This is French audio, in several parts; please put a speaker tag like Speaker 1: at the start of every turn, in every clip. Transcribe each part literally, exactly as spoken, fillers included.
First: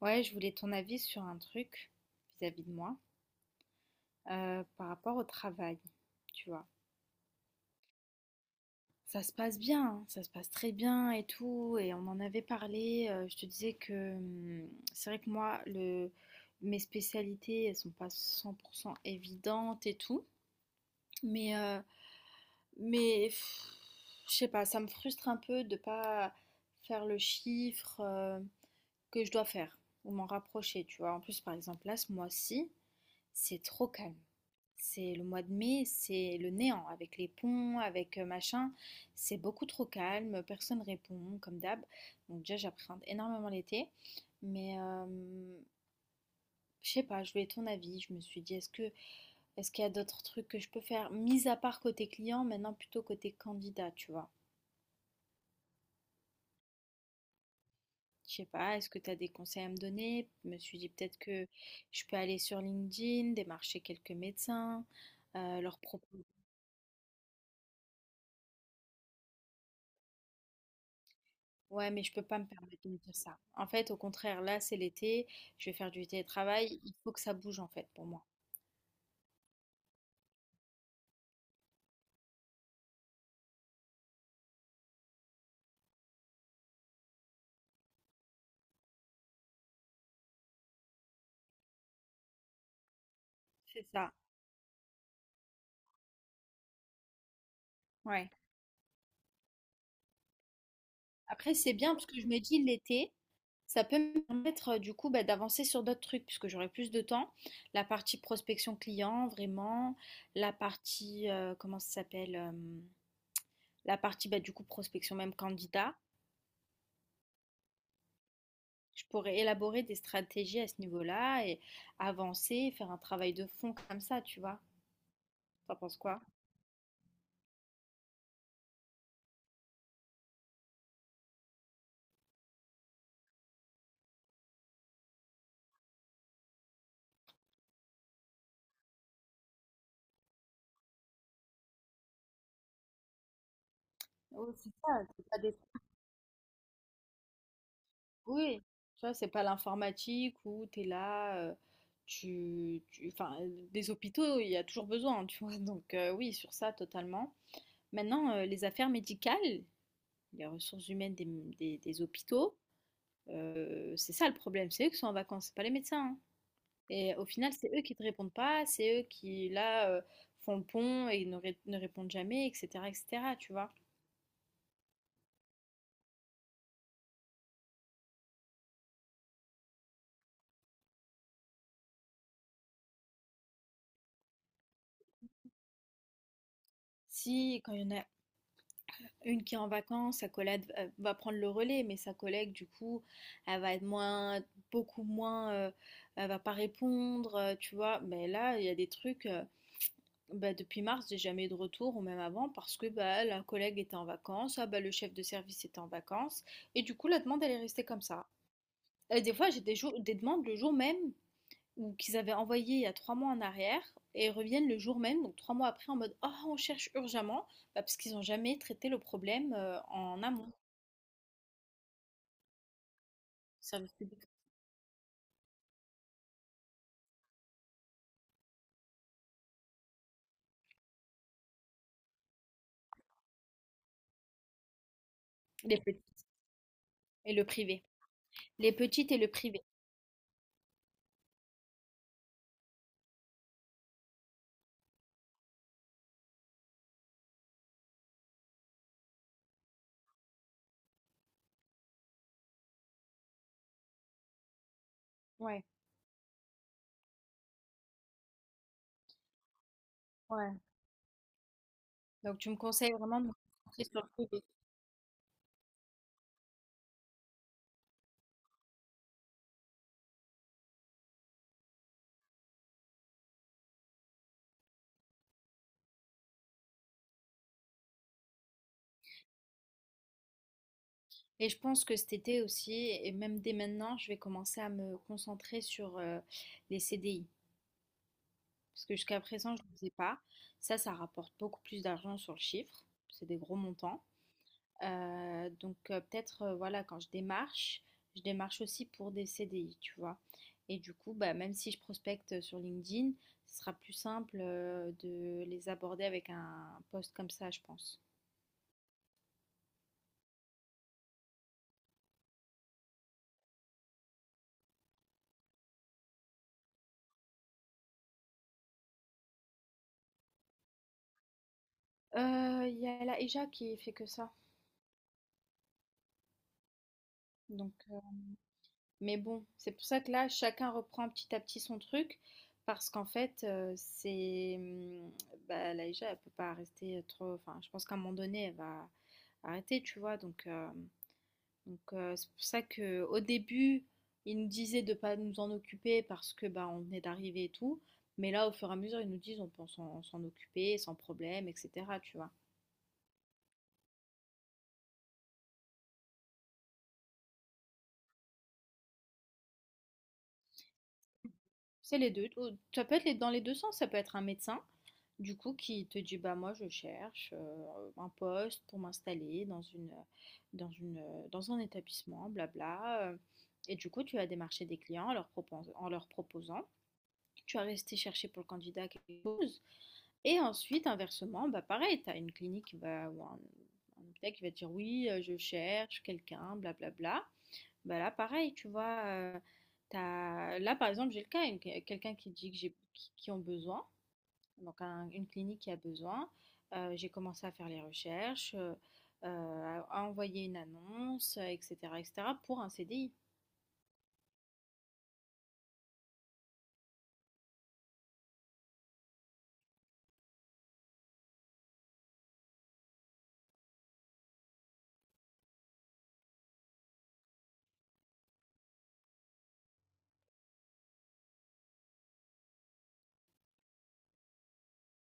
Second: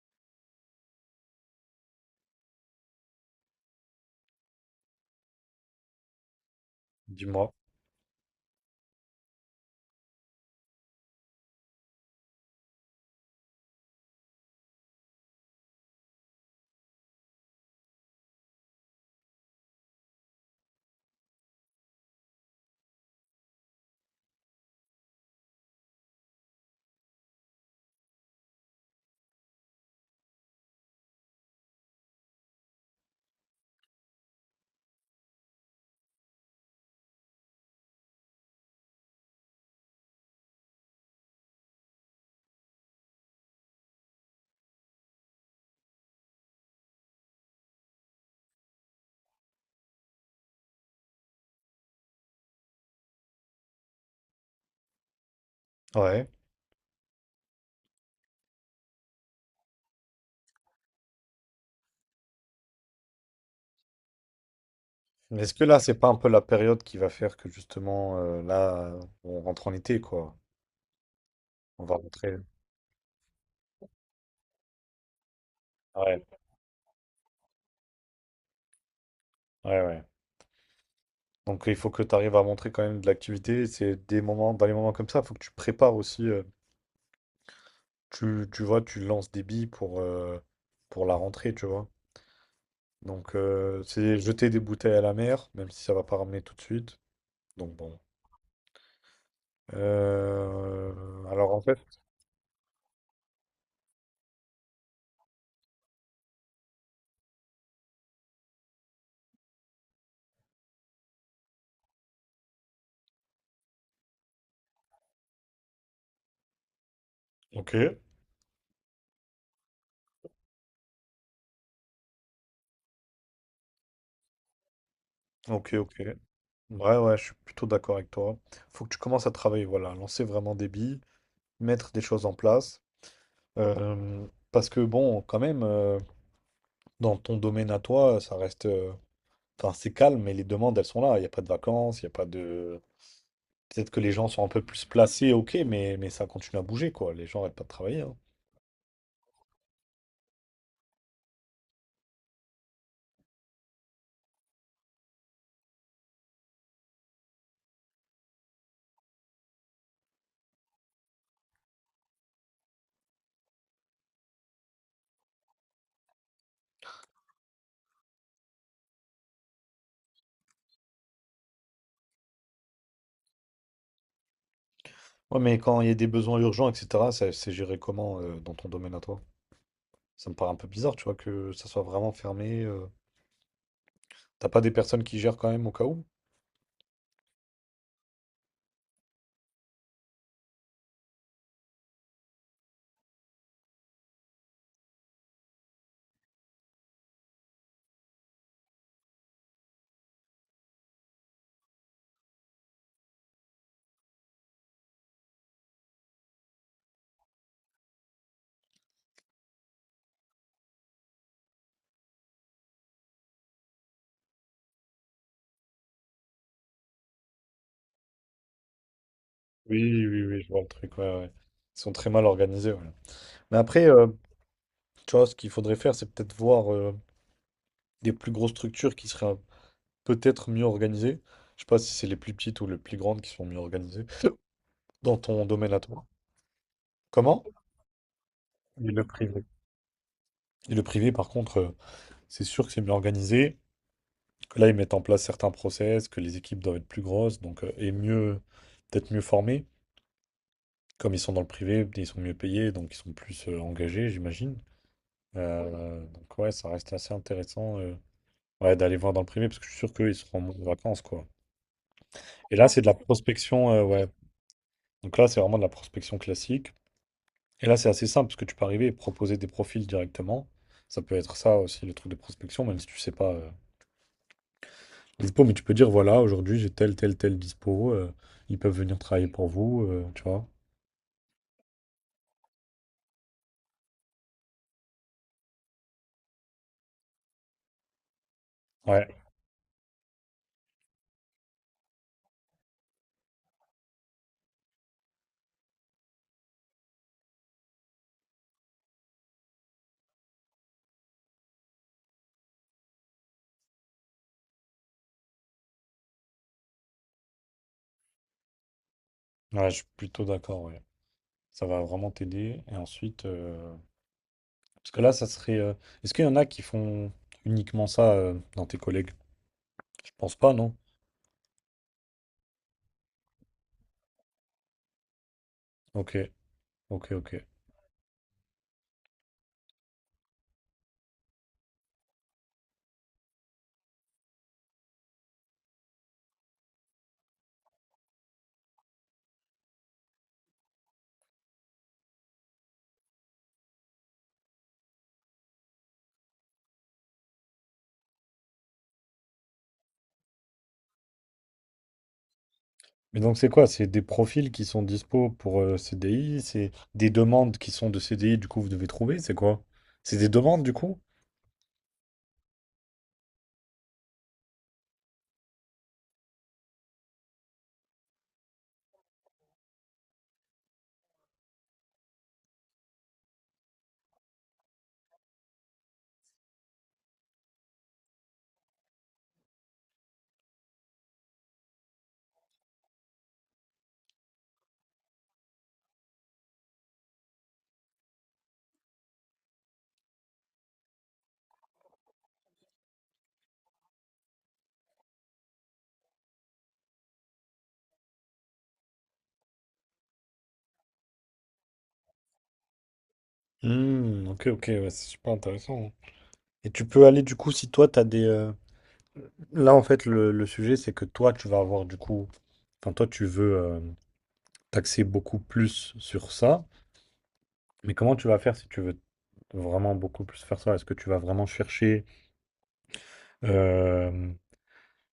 Speaker 1: Ouais, je voulais ton avis sur un truc vis-à-vis de moi, euh, par rapport au travail, tu vois.
Speaker 2: Dis-moi.
Speaker 1: Ça se passe bien, hein, ça se passe très bien et tout, et on en avait parlé. Euh, je te disais que hum, c'est vrai que moi, le, mes spécialités, elles sont pas cent pour cent évidentes et tout, mais, euh, mais pff, je sais pas, ça me frustre un peu de pas faire le chiffre euh, que je dois faire ou m'en rapprocher, tu vois. En plus, par exemple, là, ce mois-ci, c'est trop calme. C'est le mois de mai, c'est le néant avec les ponts, avec euh, machin. C'est beaucoup trop calme, personne répond comme d'hab. Donc déjà j'appréhende énormément l'été, mais euh, je sais pas, je voulais ton avis. Je me suis dit est-ce que est-ce qu'il y a d'autres trucs que je peux faire mis à part côté client, maintenant plutôt côté candidat, tu vois.
Speaker 2: Ouais.
Speaker 1: Je sais pas, est-ce que tu as des conseils à me donner? Je me suis dit peut-être que je peux aller sur LinkedIn, démarcher quelques médecins,
Speaker 2: Mais est-ce
Speaker 1: euh,
Speaker 2: que là,
Speaker 1: leur
Speaker 2: c'est pas un
Speaker 1: proposer.
Speaker 2: peu la période qui va faire que justement, euh, là, on rentre en été, quoi. On
Speaker 1: Ouais,
Speaker 2: va
Speaker 1: mais je peux
Speaker 2: rentrer.
Speaker 1: pas me permettre de me dire ça. En fait, au contraire, là, c'est l'été, je vais faire du
Speaker 2: Ouais,
Speaker 1: télétravail, il faut que ça bouge en fait pour moi.
Speaker 2: ouais, ouais. Donc il faut que tu arrives à montrer quand même de l'activité. C'est des moments, dans les moments comme ça, il faut que tu prépares aussi, euh, tu, tu vois, tu lances des billes pour, euh, pour la rentrée, tu vois. Donc euh,
Speaker 1: C'est ça,
Speaker 2: c'est jeter des bouteilles à la mer, même si ça va pas ramener tout de suite. Donc bon.
Speaker 1: ouais.
Speaker 2: Euh, alors
Speaker 1: Après,
Speaker 2: en
Speaker 1: c'est
Speaker 2: fait.
Speaker 1: bien parce que je me dis l'été, ça peut me permettre euh, du coup bah, d'avancer sur d'autres trucs puisque j'aurai plus de temps. La partie prospection client, vraiment, la partie, euh, comment ça s'appelle, euh, la partie bah, du coup prospection même candidat.
Speaker 2: Ok,
Speaker 1: Je pourrais élaborer des stratégies à ce niveau-là et avancer, faire un travail de fond comme ça, tu vois.
Speaker 2: ok,
Speaker 1: T'en penses
Speaker 2: ok.
Speaker 1: quoi?
Speaker 2: Ouais, ouais, je suis plutôt d'accord avec toi. Faut que tu commences à travailler, voilà, lancer vraiment des billes, mettre des choses en place. Euh, Parce que bon, quand même, euh, dans ton domaine à toi, ça reste. euh, Enfin, c'est calme, mais les demandes, elles sont là. Il n'y a pas de vacances, il n'y a pas de. Peut-être que les gens sont un
Speaker 1: Oui,
Speaker 2: peu
Speaker 1: c'est
Speaker 2: plus
Speaker 1: ça, c'est
Speaker 2: placés,
Speaker 1: pas des
Speaker 2: ok,
Speaker 1: trucs-
Speaker 2: mais, mais ça continue à bouger, quoi. Les gens n'arrêtent pas de travailler, hein.
Speaker 1: oui, tu vois, c'est pas l'informatique où tu es là, euh, tu, tu- enfin, euh, des hôpitaux, il y a toujours besoin, hein, tu vois. Donc euh, oui, sur ça, totalement. Maintenant, euh, les affaires médicales, les ressources humaines des, des- des hôpitaux, euh, c'est ça le problème, c'est eux qui sont en vacances, c'est pas les médecins, hein. Et au final, c'est eux qui te répondent pas, c'est eux qui, là, euh, font le pont et ne, ré- ne répondent jamais, et cetera, et cetera, tu vois.
Speaker 2: Ouais, mais quand il y a des besoins urgents, et cetera, ça- c'est géré comment, euh, dans ton domaine à toi? Ça me paraît un peu bizarre, tu vois, que ça soit vraiment fermé. euh. T'as pas des personnes qui gèrent quand même au cas où?
Speaker 1: Si, quand il y en a une qui est en vacances, sa collègue euh, va prendre le relais, mais sa collègue, du coup, elle va être moins, beaucoup moins, euh, elle va pas répondre, euh, tu vois. Mais là, il y a des trucs, euh, bah, depuis mars, j'ai jamais eu de retour, ou même avant, parce que bah, la collègue était en vacances, ah, bah, le chef de service était en vacances, et du coup, la demande, elle est restée comme ça. Et des fois, j'ai des jours, des demandes le jour même, ou qu'ils avaient envoyé il y a trois mois en arrière, et reviennent le jour même, donc trois mois après, en mode, oh, on cherche urgemment, bah, parce qu'ils n'ont jamais traité le problème euh,
Speaker 2: Oui,
Speaker 1: en
Speaker 2: oui, oui, je
Speaker 1: amont.
Speaker 2: vois le truc, ouais, ouais. Ils sont très mal organisés, ouais. Mais après,
Speaker 1: Service
Speaker 2: euh,
Speaker 1: public.
Speaker 2: tu vois, ce qu'il faudrait faire, c'est peut-être voir euh, des plus grosses structures qui seraient peut-être mieux organisées. Je sais pas si c'est les plus petites ou les plus grandes qui sont mieux organisées dans ton domaine
Speaker 1: Les
Speaker 2: à
Speaker 1: petits
Speaker 2: toi.
Speaker 1: et
Speaker 2: Comment?
Speaker 1: le privé. Les
Speaker 2: Et le
Speaker 1: petites et le
Speaker 2: privé.
Speaker 1: privé.
Speaker 2: Et le privé, par contre, euh, c'est sûr que c'est mieux organisé, que là, ils mettent en place certains process, que les équipes doivent être plus grosses, donc, euh, et mieux, peut-être mieux formées. Comme ils sont dans le privé, ils sont mieux payés, donc ils sont plus euh, engagés, j'imagine.
Speaker 1: Ouais,
Speaker 2: Euh, donc, ouais, ça reste assez intéressant, euh, ouais, d'aller voir dans le privé, parce que je suis sûr qu'ils seront
Speaker 1: ouais.
Speaker 2: en vacances, quoi.
Speaker 1: Donc tu me
Speaker 2: Et là, c'est de
Speaker 1: conseilles
Speaker 2: la
Speaker 1: vraiment de me
Speaker 2: prospection, euh,
Speaker 1: concentrer sur
Speaker 2: ouais.
Speaker 1: le privé.
Speaker 2: Donc là, c'est vraiment de la prospection classique. Et là, c'est assez simple parce que tu peux arriver et proposer des profils directement. Ça peut être ça aussi, le truc de prospection, même si tu sais pas, euh, les dispo, mais tu peux dire voilà, aujourd'hui j'ai tel, tel, tel dispo, euh, ils peuvent venir travailler pour vous, euh, tu vois.
Speaker 1: Et je pense que cet été aussi, et même dès maintenant, je vais commencer à me concentrer sur euh, les C D I. Parce que
Speaker 2: Ouais,
Speaker 1: jusqu'à présent, je ne le faisais pas. Ça, ça rapporte beaucoup plus d'argent sur le chiffre. C'est des gros montants. Euh, donc euh, peut-être, euh, voilà, quand je démarche, je démarche aussi pour des C D I, tu vois. Et du coup, bah, même si je prospecte sur LinkedIn, ce sera plus simple euh, de les aborder avec un post comme ça, je pense.
Speaker 2: ouais, je suis plutôt d'accord, ouais. Ça va vraiment t'aider. Et ensuite, euh, parce que là, ça serait. Euh, Est-ce qu'il y en a qui font uniquement ça, euh, dans tes collègues? Je pense pas, non?
Speaker 1: Euh, Il y a la E J A qui fait que ça.
Speaker 2: Ok, ok, ok.
Speaker 1: Donc, euh, mais bon, c'est pour ça que là, chacun reprend petit à petit son truc. Parce qu'en fait, euh, c'est. Hum, Bah, la E J A, elle peut pas rester trop. Enfin, je pense qu'à un moment donné, elle va arrêter, tu vois. Donc, euh, Donc, euh, c'est pour ça que au début, ils nous disaient de ne pas nous en occuper parce que bah, on venait d'arriver et tout. Mais là, au fur et à mesure, ils nous disent on peut s'en s'en occuper sans problème, et cetera. Tu vois.
Speaker 2: Mais donc c'est quoi? C'est des profils qui sont dispo pour, euh, C D I, c'est des demandes qui sont de C D I, du coup vous devez trouver, c'est quoi? C'est des demandes du coup?
Speaker 1: C'est les deux. Ça peut être dans les deux sens. Ça peut être un médecin, du coup, qui te dit bah moi je cherche euh, un poste pour m'installer dans une, dans une, euh, dans un établissement, blabla. euh, Et du coup, tu vas démarcher des clients en leur propos- en leur proposant. Tu vas rester chercher pour le candidat quelque chose. Et ensuite, inversement, bah pareil, tu as une clinique qui va, ou un, un hôpital qui va te dire oui, euh, je cherche quelqu'un, blablabla. Bah là, pareil, tu vois, euh, t'as- là, par exemple, j'ai le cas, une- quelqu'un qui dit que j'ai, qui, qui ont besoin, donc un- une clinique qui a besoin. Euh, j'ai commencé à faire les recherches, euh, euh, à à envoyer une annonce, euh, et cetera, et cetera, pour un C D I.
Speaker 2: Hmm, ok, ok, ouais, c'est super intéressant. Et tu peux aller du coup si toi t'as des... euh, Là en fait le, le sujet c'est que toi tu vas avoir du coup... Enfin toi tu veux euh, t'axer beaucoup plus sur ça, mais comment tu vas faire si tu veux vraiment beaucoup plus faire ça? Est-ce que tu vas vraiment chercher... euh,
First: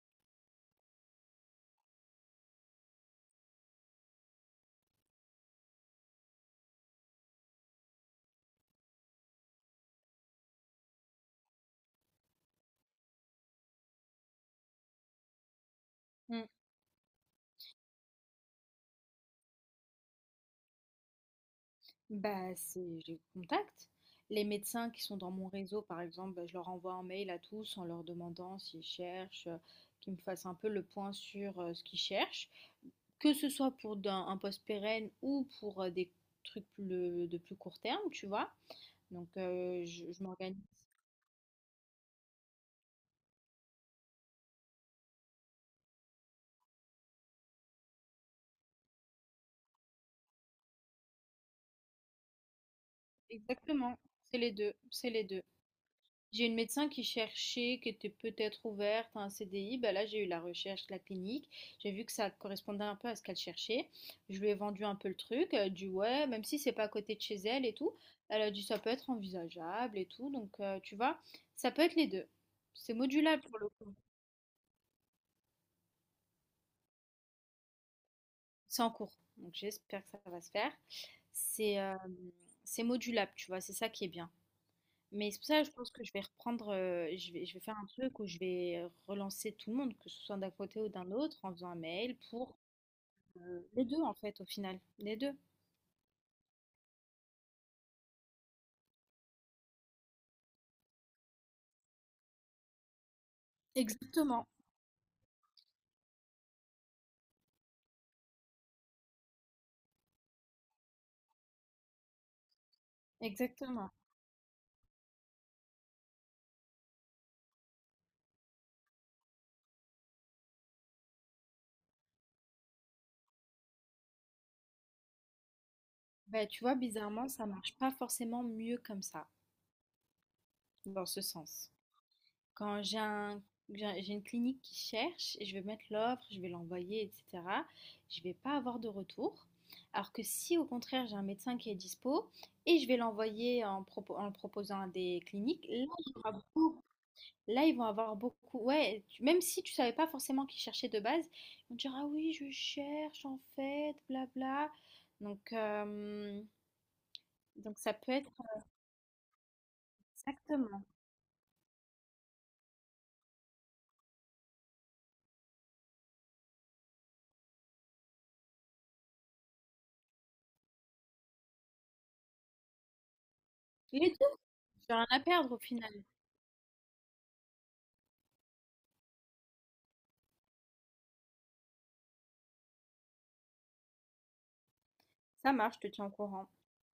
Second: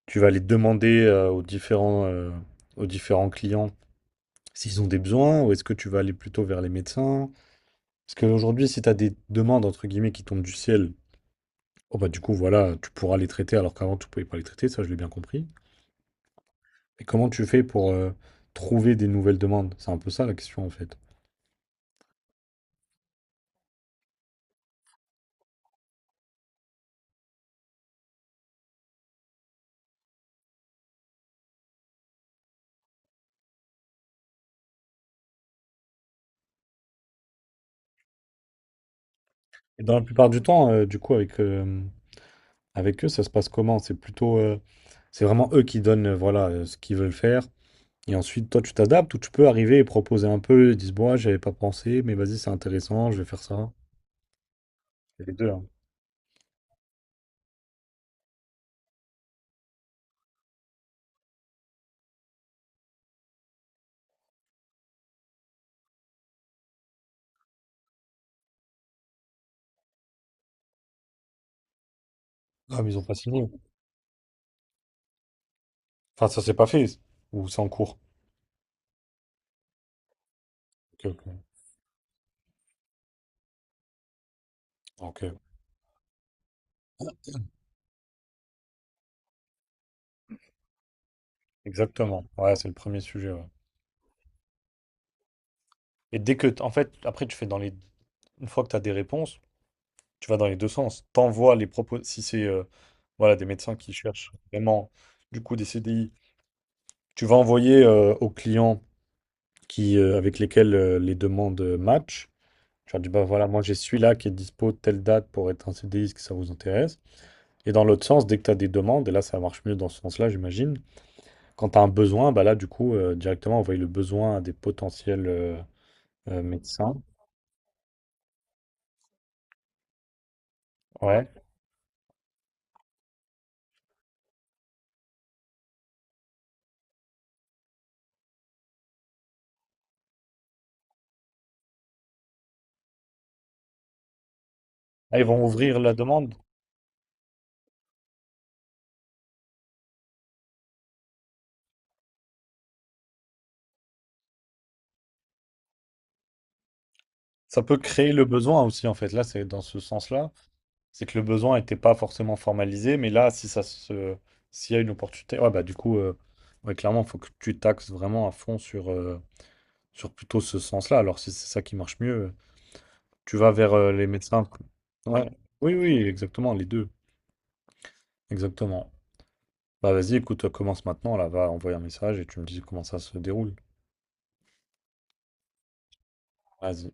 Speaker 2: tu vas aller demander, euh, aux différents, euh, aux différents clients s'ils ont des besoins, ou est-ce que tu vas aller plutôt vers les médecins? Parce qu'aujourd'hui, si tu as des demandes, entre guillemets, qui tombent du ciel, oh bah du coup, voilà, tu pourras les traiter alors qu'avant, tu ne pouvais pas les traiter, ça, je l'ai bien compris. Et comment tu fais pour euh, trouver des nouvelles demandes? C'est un peu ça la question, en fait.
Speaker 1: Bah, c'est je les contacte. Les médecins qui sont dans mon réseau, par exemple, bah, je leur envoie un mail à tous en leur demandant s'ils cherchent, euh, qu'ils me fassent un peu le point sur euh, ce qu'ils cherchent, que ce soit pour d'un- un poste pérenne ou pour euh, des trucs plus- de plus court terme, tu vois. Donc,
Speaker 2: Et
Speaker 1: euh,
Speaker 2: dans la
Speaker 1: je, je
Speaker 2: plupart du
Speaker 1: m'organise.
Speaker 2: temps, euh, du coup, avec, euh, avec eux, ça se passe comment? C'est plutôt, euh, c'est vraiment eux qui donnent, euh, voilà, euh, ce qu'ils veulent faire. Et ensuite, toi, tu t'adaptes ou tu peux arriver et proposer un peu. Ils disent, bon, ouais, j'avais pas pensé, mais vas-y, c'est intéressant, je vais faire ça.
Speaker 1: Exactement, c'est les deux, c'est les
Speaker 2: C'est les
Speaker 1: deux.
Speaker 2: deux, hein.
Speaker 1: J'ai une médecin qui cherchait, qui était peut-être ouverte à un C D I. Bah là, j'ai eu la recherche, de la clinique. J'ai vu que ça correspondait un peu à ce qu'elle cherchait. Je lui ai vendu un peu le truc. Elle a dit ouais, même si c'est pas à côté de chez elle et tout. Elle a dit ça peut être envisageable et tout. Donc, euh, tu vois, ça peut être les deux.
Speaker 2: Ah, mais
Speaker 1: C'est
Speaker 2: ils ont pas
Speaker 1: modulable
Speaker 2: signé.
Speaker 1: pour le coup.
Speaker 2: Enfin, ça s'est pas fait. Ou c'est en cours.
Speaker 1: C'est en cours. Donc, j'espère que ça va se faire.
Speaker 2: Ok, ok.
Speaker 1: C'est euh, c'est modulable, tu vois. C'est ça qui est bien.
Speaker 2: Ok.
Speaker 1: Mais c'est pour ça, je pense que je vais reprendre, heu, je vais je vais faire un truc où je vais relancer tout le monde, que ce soit d'un côté ou d'un autre, en faisant un mail
Speaker 2: Exactement. Ouais,
Speaker 1: pour,
Speaker 2: c'est le premier sujet, ouais.
Speaker 1: heu, les deux en fait, au final, les deux.
Speaker 2: Et dès que, t- en fait, après, tu fais dans les. Une fois que tu as des réponses, tu vas dans les deux sens. T'envoies les propos. Si c'est, euh, voilà, des médecins qui cherchent
Speaker 1: Exactement,
Speaker 2: vraiment, du coup, des C D I, tu vas envoyer, euh, aux clients qui, euh, avec lesquels, euh, les demandes, euh, matchent. Je leur dis, bah voilà, moi j'ai
Speaker 1: exactement.
Speaker 2: celui-là qui est dispo telle date pour être en C D I, est-ce que ça vous intéresse? Et dans l'autre sens, dès que tu as des demandes, et là ça marche mieux dans ce sens-là, j'imagine, quand tu as un besoin, bah là du coup, euh, directement envoyer le besoin à des potentiels, euh, euh,
Speaker 1: Bah, tu vois,
Speaker 2: médecins.
Speaker 1: bizarrement, ça marche pas forcément mieux comme ça, dans ce
Speaker 2: Ouais.
Speaker 1: sens. Quand j'ai un j'ai j'ai une clinique qui cherche et je vais mettre l'offre, je vais l'envoyer, et cetera, je vais pas avoir de retour. Alors que si au contraire j'ai un médecin qui est dispo et je vais l'envoyer en, propo- en le proposant à
Speaker 2: Ah,
Speaker 1: des
Speaker 2: ils vont
Speaker 1: cliniques,
Speaker 2: ouvrir
Speaker 1: là,
Speaker 2: la
Speaker 1: il y aura
Speaker 2: demande.
Speaker 1: beaucoup- là, ils vont avoir beaucoup. Ouais, tu- même si tu savais pas forcément qui cherchait de base, ils vont te dire ah oui je cherche en fait, blabla. Donc euh,
Speaker 2: Ça peut
Speaker 1: donc ça
Speaker 2: créer
Speaker 1: peut
Speaker 2: le
Speaker 1: être
Speaker 2: besoin aussi, en fait. Là, c'est dans ce sens-là.
Speaker 1: exactement.
Speaker 2: C'est que le besoin n'était pas forcément formalisé, mais là, si ça se... s'il y a une opportunité, ouais, bah du coup, euh, ouais, clairement, il faut que tu taxes vraiment à fond sur. euh, sur plutôt ce sens-là. Alors, si c'est ça qui marche mieux, tu vas vers, euh, les
Speaker 1: Les deux,
Speaker 2: médecins.
Speaker 1: j'ai rien à
Speaker 2: Ouais.
Speaker 1: perdre au
Speaker 2: Oui,
Speaker 1: final.
Speaker 2: oui, exactement, les deux. Exactement. Bah, vas-y, écoute, commence maintenant, là, va envoyer un message et tu me dis comment ça se déroule.
Speaker 1: Ça marche, je te tiens au courant.
Speaker 2: Vas-y.